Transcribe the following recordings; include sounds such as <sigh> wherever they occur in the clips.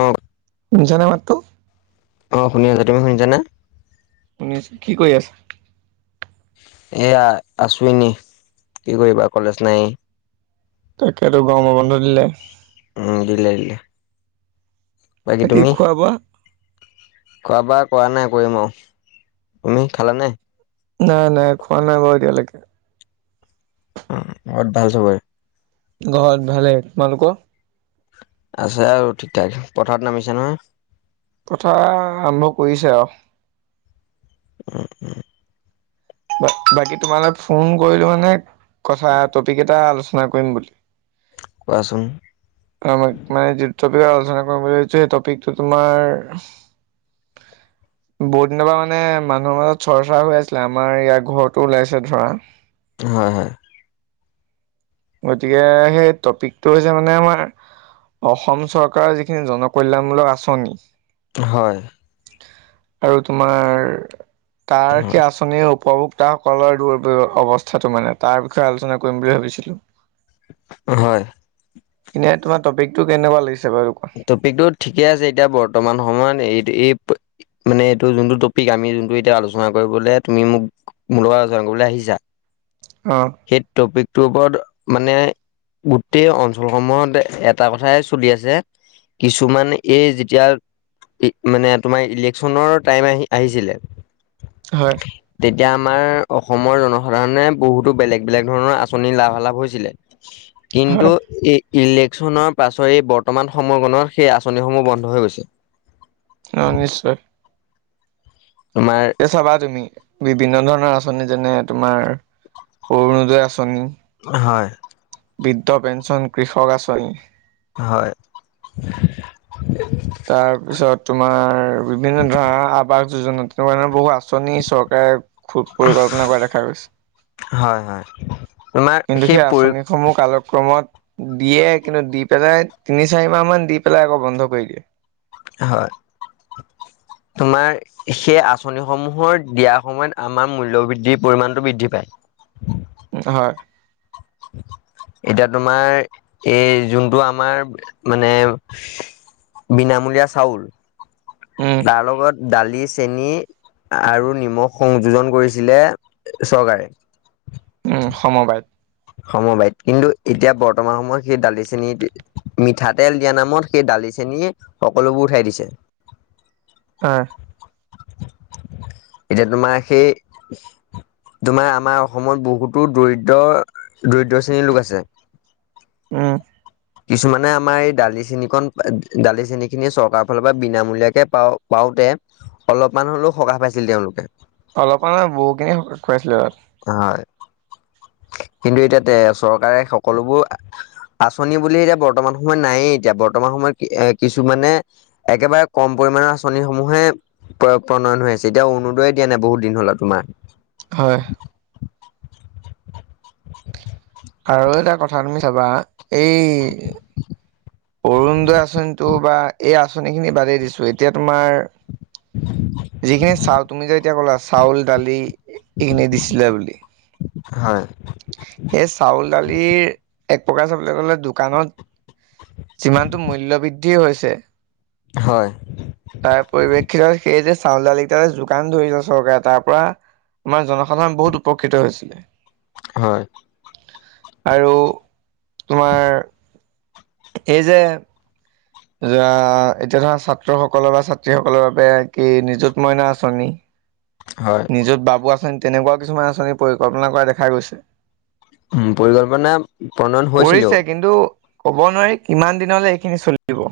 অ শুনিছেনে মাত টো অ' শুনি আছা তুমি শুনিছানে শুনি আ কি কৰি আছা এয়া আছ ন কি কৰিবা কলেজ নাই তাকেতো গৰম বন্ধ দিলে উম দিল ইল বাকী তুমি খোৱা বোৱা খোৱা বোৱা কৰা নাই কৰিম আৰু তুমি খালাানে? নাই নাই খোৱা নাই বাৰু এতিয়ালৈকে। ঘৰত ভাল চবৰে ঘৰত ভালেই তোমালোকৰ আছে আৰু ঠিক ঠাক পথাৰত নামিছে নহয় কথা আৰম্ভ কৰিছে আৰু <inaudible> বাকী তোমালৈ ফোন কৰিলো মানে কথা টপিক এটা আলোচনা কৰিম বুলি। কোৱাচোন আমাক মানে যে টপিক আলোচনা কৰিম বুলি ভাবিছো সেই টপিকটো তোমাৰ। বহুত দিনৰ পৰা মানে মানুহৰ মাজত চৰ্চৰা হৈ আছিলে। আমাৰ ইয়াৰ ঘৰতো ওলাইছে ধৰা হয় হয় গতিকে সেই টপিকটো হৈছে মানে আমাৰ অসম চৰকাৰৰ যিখিনি জনকল্যাণমূলক আঁচনি হয় আৰু তোমাৰ তাৰ হয় সেই আঁচনি উপভোগ তা সকলৰ দৰে অৱস্থাটো মানে তাৰ বিষয়ে আলোচনা কৰিম বুলি ভাবিছিলো হয় এনেই তোমাৰ টপিকটো কেনেকুৱা লাগছে টপিকটো ঠিকে আছে এতিয়া বৰ্তমান সময়ত এই এই মানে এইটো যোনটো টপিক আমি যোনটো এতিয়া আলোচনা কৰিবলৈ তুমি মোক মোৰ লগত আলোচনা কৰিবলৈ আহিছা। অ' সেই টপিক ইটো ওপৰত মানে গোটেই অঞ্চলসমূহত এটা কথাই চলি আছে। কিছুমান এই যেতিয়া। মানে তোমাৰ ইলেকচনৰ টাইম অহ আহিছিলে হয় এতিয়া আমাৰ অসমৰ জনসাধাৰণে বহুতো বেলেগ বেলেগ ধৰণৰ আঁচনি লাভালাভ হৈছিলে হয় কিন্তু এই ইলেকশ্যনৰ পাছৰে বৰ বৰ্তমান সময়কণত সেই আঁচনিসমূহ বন্ধ হৈ গৈছে অ নিশ্চয় তোমাৰ তুমি বিভিন্ন ধৰণৰ আচনি যেনে তোমাৰ অৰুণোদয় আঁচনি হয়। বৃদ্ধ পেঞ্চন, কৃষক আঁচনি। হয় তাৰপিছত তোমাৰ বিভিন্ন ধৰা আৱাস যোজনা তেনেকুৱা ধৰণৰ বহু আঁচনি চৰকাৰে খুব পৰিকল্পনা কৰা দেখা গৈছে। হয় হয় তোমাৰ কিন্তু সেই পৰি আঁচনিসমূহ কাইল ক্ৰমত দিয়ে কিন্তু দি পেলাই তিনি চাৰি মাহ মান দি পেলাই আকৌ বন্ধ কৰি দিয়ে। হয় <inaudible> তোমাৰ সেই আঁচনিসমূহৰ দিয়াৰ সময়ত আমাৰ মূল্যবৃদ্ধিৰ পৰিমাণটো বৃদ্ধি পায়। হয় <unintelligible> এতিয়া তোমাৰ এই যোনটো আমাৰ মানে বিনামূলীয়া চাউল। উম, তাৰ লগত দালি চেনি আৰু নিমখ সংযোজন কৰিছিলে চৰকাৰে উম সমবায়ত সমবায়িত কিন্তু এতিয়া বৰ্তমান সময়ত সেই দালি চেনী মিঠাতেল দিয়া নামত সেই দালি চেনীয়ে সকলোবোৰ উঠাই দিছে। অহ। এতিয়া তোমাৰ সেই তোমাৰ আমাৰ অসমত বহুতো দৰিদ্ৰ দৰিদ্ৰ শ্ৰেণীৰ লোক আছে উম। কিছুমানে আমাৰ এই দালি চেনীকন দালি, চেনী খিনি চৰকাৰৰ ফালৰ পৰা বিনামূলীয়াকে পাওঁ পাওঁ দেৱ অলপমান হ'লেও সকাহ পাইছিল তেওঁলোকে অলপমানা বহুখিনি খুৱাইছিলো তাত হয় কিন্তু এতিয়া তে চৰকাৰে সকলোবোৰ আঁচনি বুলি এতিয়া বৰ্তমান সময়ত নায়েই এতিয়া বৰ্তমান সময়ত এ কিছু মানে একেবাৰে কম পৰি পৰিমাণৰ আঁচনিসমূহে প্ৰণয়ন হৈ আছে এতিয়া অৰুণোদয় দিয়া নাই বহুতদিন হ'লেও তোমাৰ হয় <inaudible> আৰু এটা কথা তুমি চাবা এই অৰুণোদয় আঁচনিটো বা এই আঁচনি খিনি বাদেই দিছো এতিয়া তোমাৰ <inaudible> যিখিনি চাউল তুমি যে এতিয়া কলা চাউল দালি এইখিনি দিছিলা বুলি হয় সেই চাউল দালিৰ। এক প্ৰকাৰ চাবলৈ গলে দোকানত যিমানটো মূল্যবৃদ্ধি হৈছে হয় তাৰ পৰিপ্ৰেক্ষিতত সেই যে চাউল দাল কেইটাৰ যোগান ধৰিলে চৰকাৰে তাৰ পৰা আমাৰ জনসাধাৰণ বহুত উপকৃত হৈছিলে। হয়। আৰু তোমাৰ। এই যে যোৱা এতিয়া ধৰা ছাত্ৰসকলৰ বা ছাত্ৰীসকলৰ বাবে কি নিযুত মইনা আঁচনি। হয় নিজত বাবু আঁচনি তেনেকুৱাও কিছুমান আঁচনিৰ পৰিকল্পনা কৰা দেখা গৈছে। উ পৰিকল্পনা প্ৰণয়ন হৈছিলেও। কৰিছে কিন্তু ক'ব নোৱাৰি কিমান দিনলৈ এইখিনি চলিব।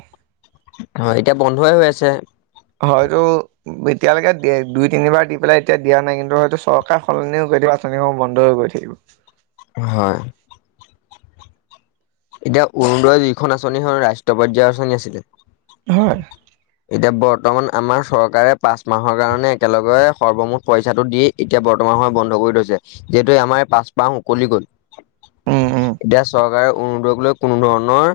হয় এতিয়া বন্ধয়ে হৈ আছে। হয়টো এতিয়ালৈকে দ দুই তিনিবাৰ দি পেলাই এতিয়া দিয়া নাই কিন্তু হয়তো চৰকাৰ সলনিও কেতিয়াবা আঁচনিসমূহন্ধ হৈ গছে। থাকিব। হয়। এতিয়া অৰুণোদই যিখন আচনি হয় ৰাষ্ট্ৰীয় পৰ্য্যায়ৰ আচনি আছিলে। হয় এতিয়া বৰ্ত মান আমাৰ চৰকাৰে পাঁচ মাহৰ কাৰণে একেলগে সৰ্বমুঠ পইচাটো দি এতিয়া বৰ্তমান সময় বন্ধ কৰি কৰি থৈছে। যিহেতু এই আমাৰ পাঁচমাহ উকলি গ'ল। উম উম এতিয়া চৰকাৰে অৰুনোদইক লৈ কোনোধৰণৰ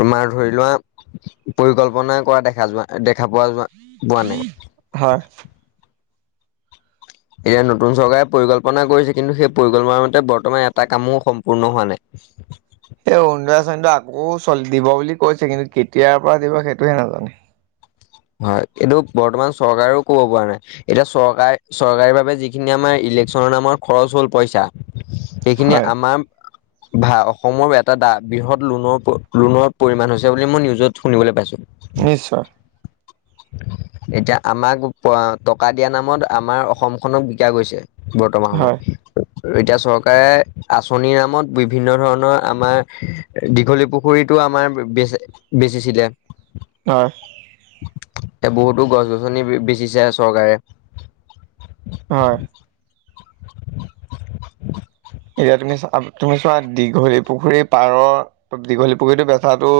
তোমাৰ ধৰি লোৱা পৰিকল্পনা কৰা দেখা যোৱা দেখা পোৱা যোৱা পোৱা নাই। হয় এতিয়া নতুন চৰকাৰে পৰিকল্পনা কৰিছে কিন্তু সেই পৰিকল্পনা মতে বৰ্তমান এটা কামো সম্পূৰ্ণ হোৱা নাই। <inaudible> সেই অৰুণোদয় <unintelligible> দিব বুলি কৈছে কিন্তু কেতিয়াৰ পৰা দিব সেইটোহে নাজানে। হয় এইটো বৰ্তমান চৰকাৰেও কব পৰা নাই। এতিয়া চৰকাৰে চৰকাৰী বাবে যিখিনি আমাৰ ই ইলেকচনৰ নামৰ খৰচ হ'ল পইচা, সেইখিনি হয় আমাৰ ভা অসমৰ এটা বৃহৎ লোনৰ প লোনৰ পৰিমান হৈছে বুলি মই নিউজত শুনিবলৈ পাইছো। নিশ্চয়। এতিয়া আমাক <unintelligible> টকা দিয়া নামত আমাৰ অসমখনক বিকা গৈছে বৰ্তমান হয় সময়ত। এতিয়া চৰকাৰে আচনিৰ নামত বিভিন্ন ধৰণৰ আমাৰ দীঘলী পুখুৰীত তো আমাৰ বেচে বেচিছিলে। <unintelligible> এতিয়া বহুতো গছ -গছনি বে-বেচিছে আ চৰকাৰে। হয়। এতিয়া তুমি চা -তুমি চোৱা দীঘলী পুখুৰীৰ পাৰৰ দীঘলী পুখুৰীটো বেচাটো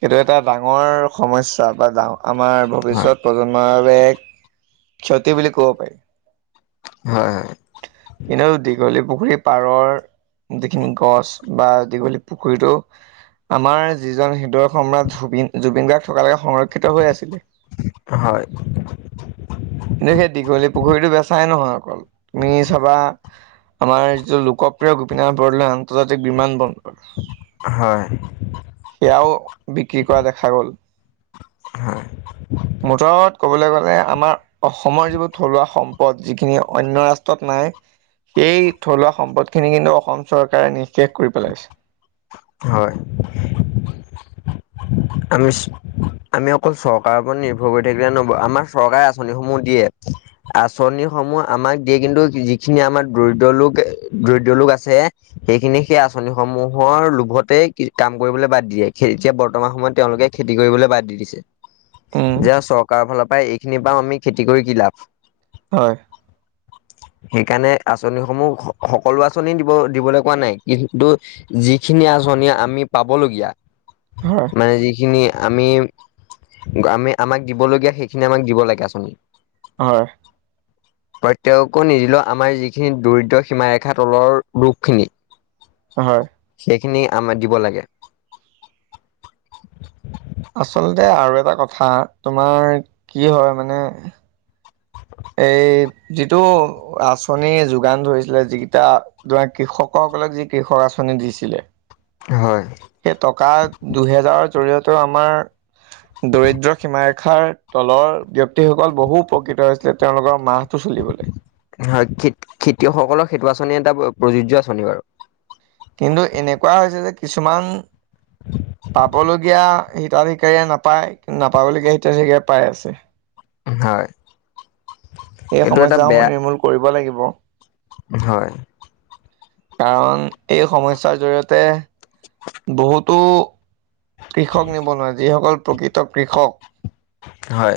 সেইটো এটা ডাঙৰ সমস্যা বা ডাঙ আমাৰ হয় ভৱিষ্যত প্ৰজন্মৰ বাবে এক ক্ষতি বুলি ক'ব পাৰি। হয় এনেও দীঘলী পুখুৰীৰ পাৰৰ যিখিনি গছ বা দীঘলী পুখুৰীটো আমাৰ যিজন হৃদয় সম্ৰাট ধ্ৰুবিন জুবিন গাৰ্গ থকালৈকে সংৰক্ষ ক্ষিত হৈ আছিলে। হয় কিন্তু সেই দীঘলী পুখুৰীটো বেচাই নহ অকল তুমি চাবা আমাৰ যিটো লোকপ্ৰিয় গোপীনাথ বৰদলৈ আন্তৰ্জাতিক বিমান বন্দৰ হয় সেয়াও বিক্ৰী কৰা দেখা গ'ল। মুঠত হয়। ক'বলৈ গ'লে আমাৰ অসমৰ যিবোৰ থলুৱা সম্পদ যিখিনি অন্য ৰাষ্ট্ৰত নাই এই থলুৱা সম্পদ খিনি কিন্তু অসম চৰকাৰে নিঃশেষ কৰি পেলাইছে। হয় আমি চ আমি অকল চৰকাৰৰ ওপৰত নিৰ্ভৰ কৰি থাকিলে নহ'ব আমাৰ চৰকাৰে আঁচনিসমূহ দিয়ে। আঁচনিসমূহ আমাক দিয়ে কিন্তু যিখিনি আমাৰ দৰিদ্ৰ লোক দৰিদ্ৰ লোক আছে সেইখিনিক সেই আঁচনিসমূহ মূহৰ লোভতে কাম কৰিবলৈ বাদ দিয়ে। এতিয়া বৰ্তমান সময়ত তেওঁলোকে খেতি কৰিবলৈ বাদ দি দিছে। উম, যে চৰকাৰৰ ফালৰ পৰাই এইখিনি পাওঁ আমি খেতি কৰি কি লাভ? হয়। সেইকাণে আঁচনিসমূহ সকলো আঁচনি দিব দিবলৈ কোৱা নাই কিন্তু যিখিনি আঁচনি আমি পাবলগীয়া হয়, মানে যিখিনি আমি আমাক দিবলগীয়া সেইখিনি আমাক দিব লাগে আচল হয়। প্ৰত্যেককো নিদিলেও আমাৰ যিখিনি দৰিদ্ৰ সীমাৰেখা তলৰ লোকখিনি হয়। সেইখিনি আমাক দিব লাগে। আচলতে আৰু এটা কথা, তোমাৰ কি হয় মানে। এই যিটো আচঁনি যোগান ধৰিছিলে যিকেইটা ধৰা কৃষকক। বোলে যি কৃষক আঁচনি দিছিলে। হয়। ত' আমাৰ। দৰিদ্ৰ সীমাৰেখাৰ তলৰ ব্যক্তিসকল বহু উপকৃত হৈছিলে তেওঁলোকৰ মাহ হয়, খে-খেতিয়কসকলৰ সেইটো আঁচনি এটা প্ৰযোজ্য আঁচনি বাৰু। কিন্তু এনেকুৱা হৈছে যে কিছুমান। পাবলগীয়া হিতাধিকাৰীয়ে নাপায় কিন্তু নাপাবলগীয়া হিতাধিকাৰীয়ে পাই আছে। হয়। এই এইটো এটা সমস্যাসমূহ বেয়া নিৰ্মূল কৰিব লাগিব। হয়। কাৰণ এই সমস্যাৰ জৰিয়তে বহুতো। কৃষক নিবনুৱা যিসকল প্ৰকৃত কৃষক। হয়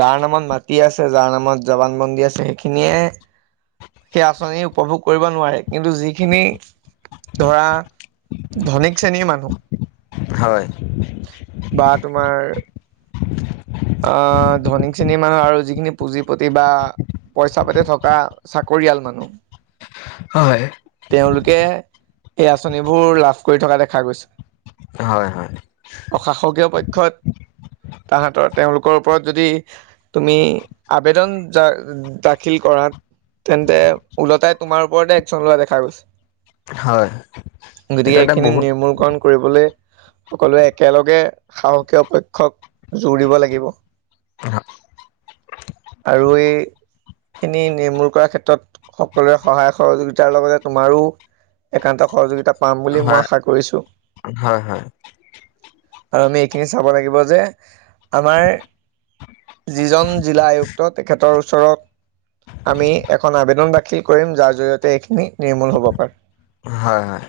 যাৰ নামত মাত কি আছে যাৰ নামত জৱান বন্দী আছে এইখিনিয়ে। সেই আঁচনি উপভোগ কৰিব নোৱাৰে কিন্তু যি যিখিনি, ধৰা, ধনিক শ্ৰেণীৰ মানুহ। হয় বা তোমাৰ আহ ধনীক শ্ৰেণীৰ মানুহ আৰু যিখিনি পুঁজি পতি বা পইচা পাতি থকা চাকৰিয়াল মানুহ। হয় তেওঁলোকে, সেই আঁচনিবোৰ লাভ কৰি থকা দেখা গৈছে। হয় হয় অশাসকীয় পক্ষত, তাহাতৰ তেওঁলোকৰ ওপৰত যদি, তুমি আবেদন যা-দাখিল কৰা। তেন্তে ওলটাই তোমাৰ ওপৰতে একশচন লোৱা দেখা গৈছে। হয় গতিকে এইটো এটা এইখিনি বহুত নিৰ্মূলকৰন কৰিবলে। সকলোৱে একেলগে সাহসীয় পক্ষক জোৰ দিব লাগিব। হয় আৰু এই খিনি নিৰ্মূল কৰাৰ ক্ষেত্ৰত সকলোৰে সহায় সহযোগিতাৰ লগতে তোমাৰো একান্ত সহযোগিতা পাম বুলি মই হয় আশা কৰিছো। হয় আৰু আমি এইখিনি চাব লাগিব যে আমাৰ, যিজন জিলা আয়ুক্ত তেখেতৰ ওচৰত। আমি এখন আবেদন দাখিল কৰিম যাৰ জৰিয়তে এইখিনি নিৰ্মূল হব পাৰে। হয় হয়,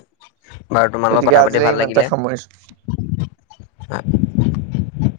বাৰু তোমাৰ লগত গতিকে কথা পাতি আজিলৈ ভাল ইমানতে লাগিলে। সামৰিছোঁ <unintelligible>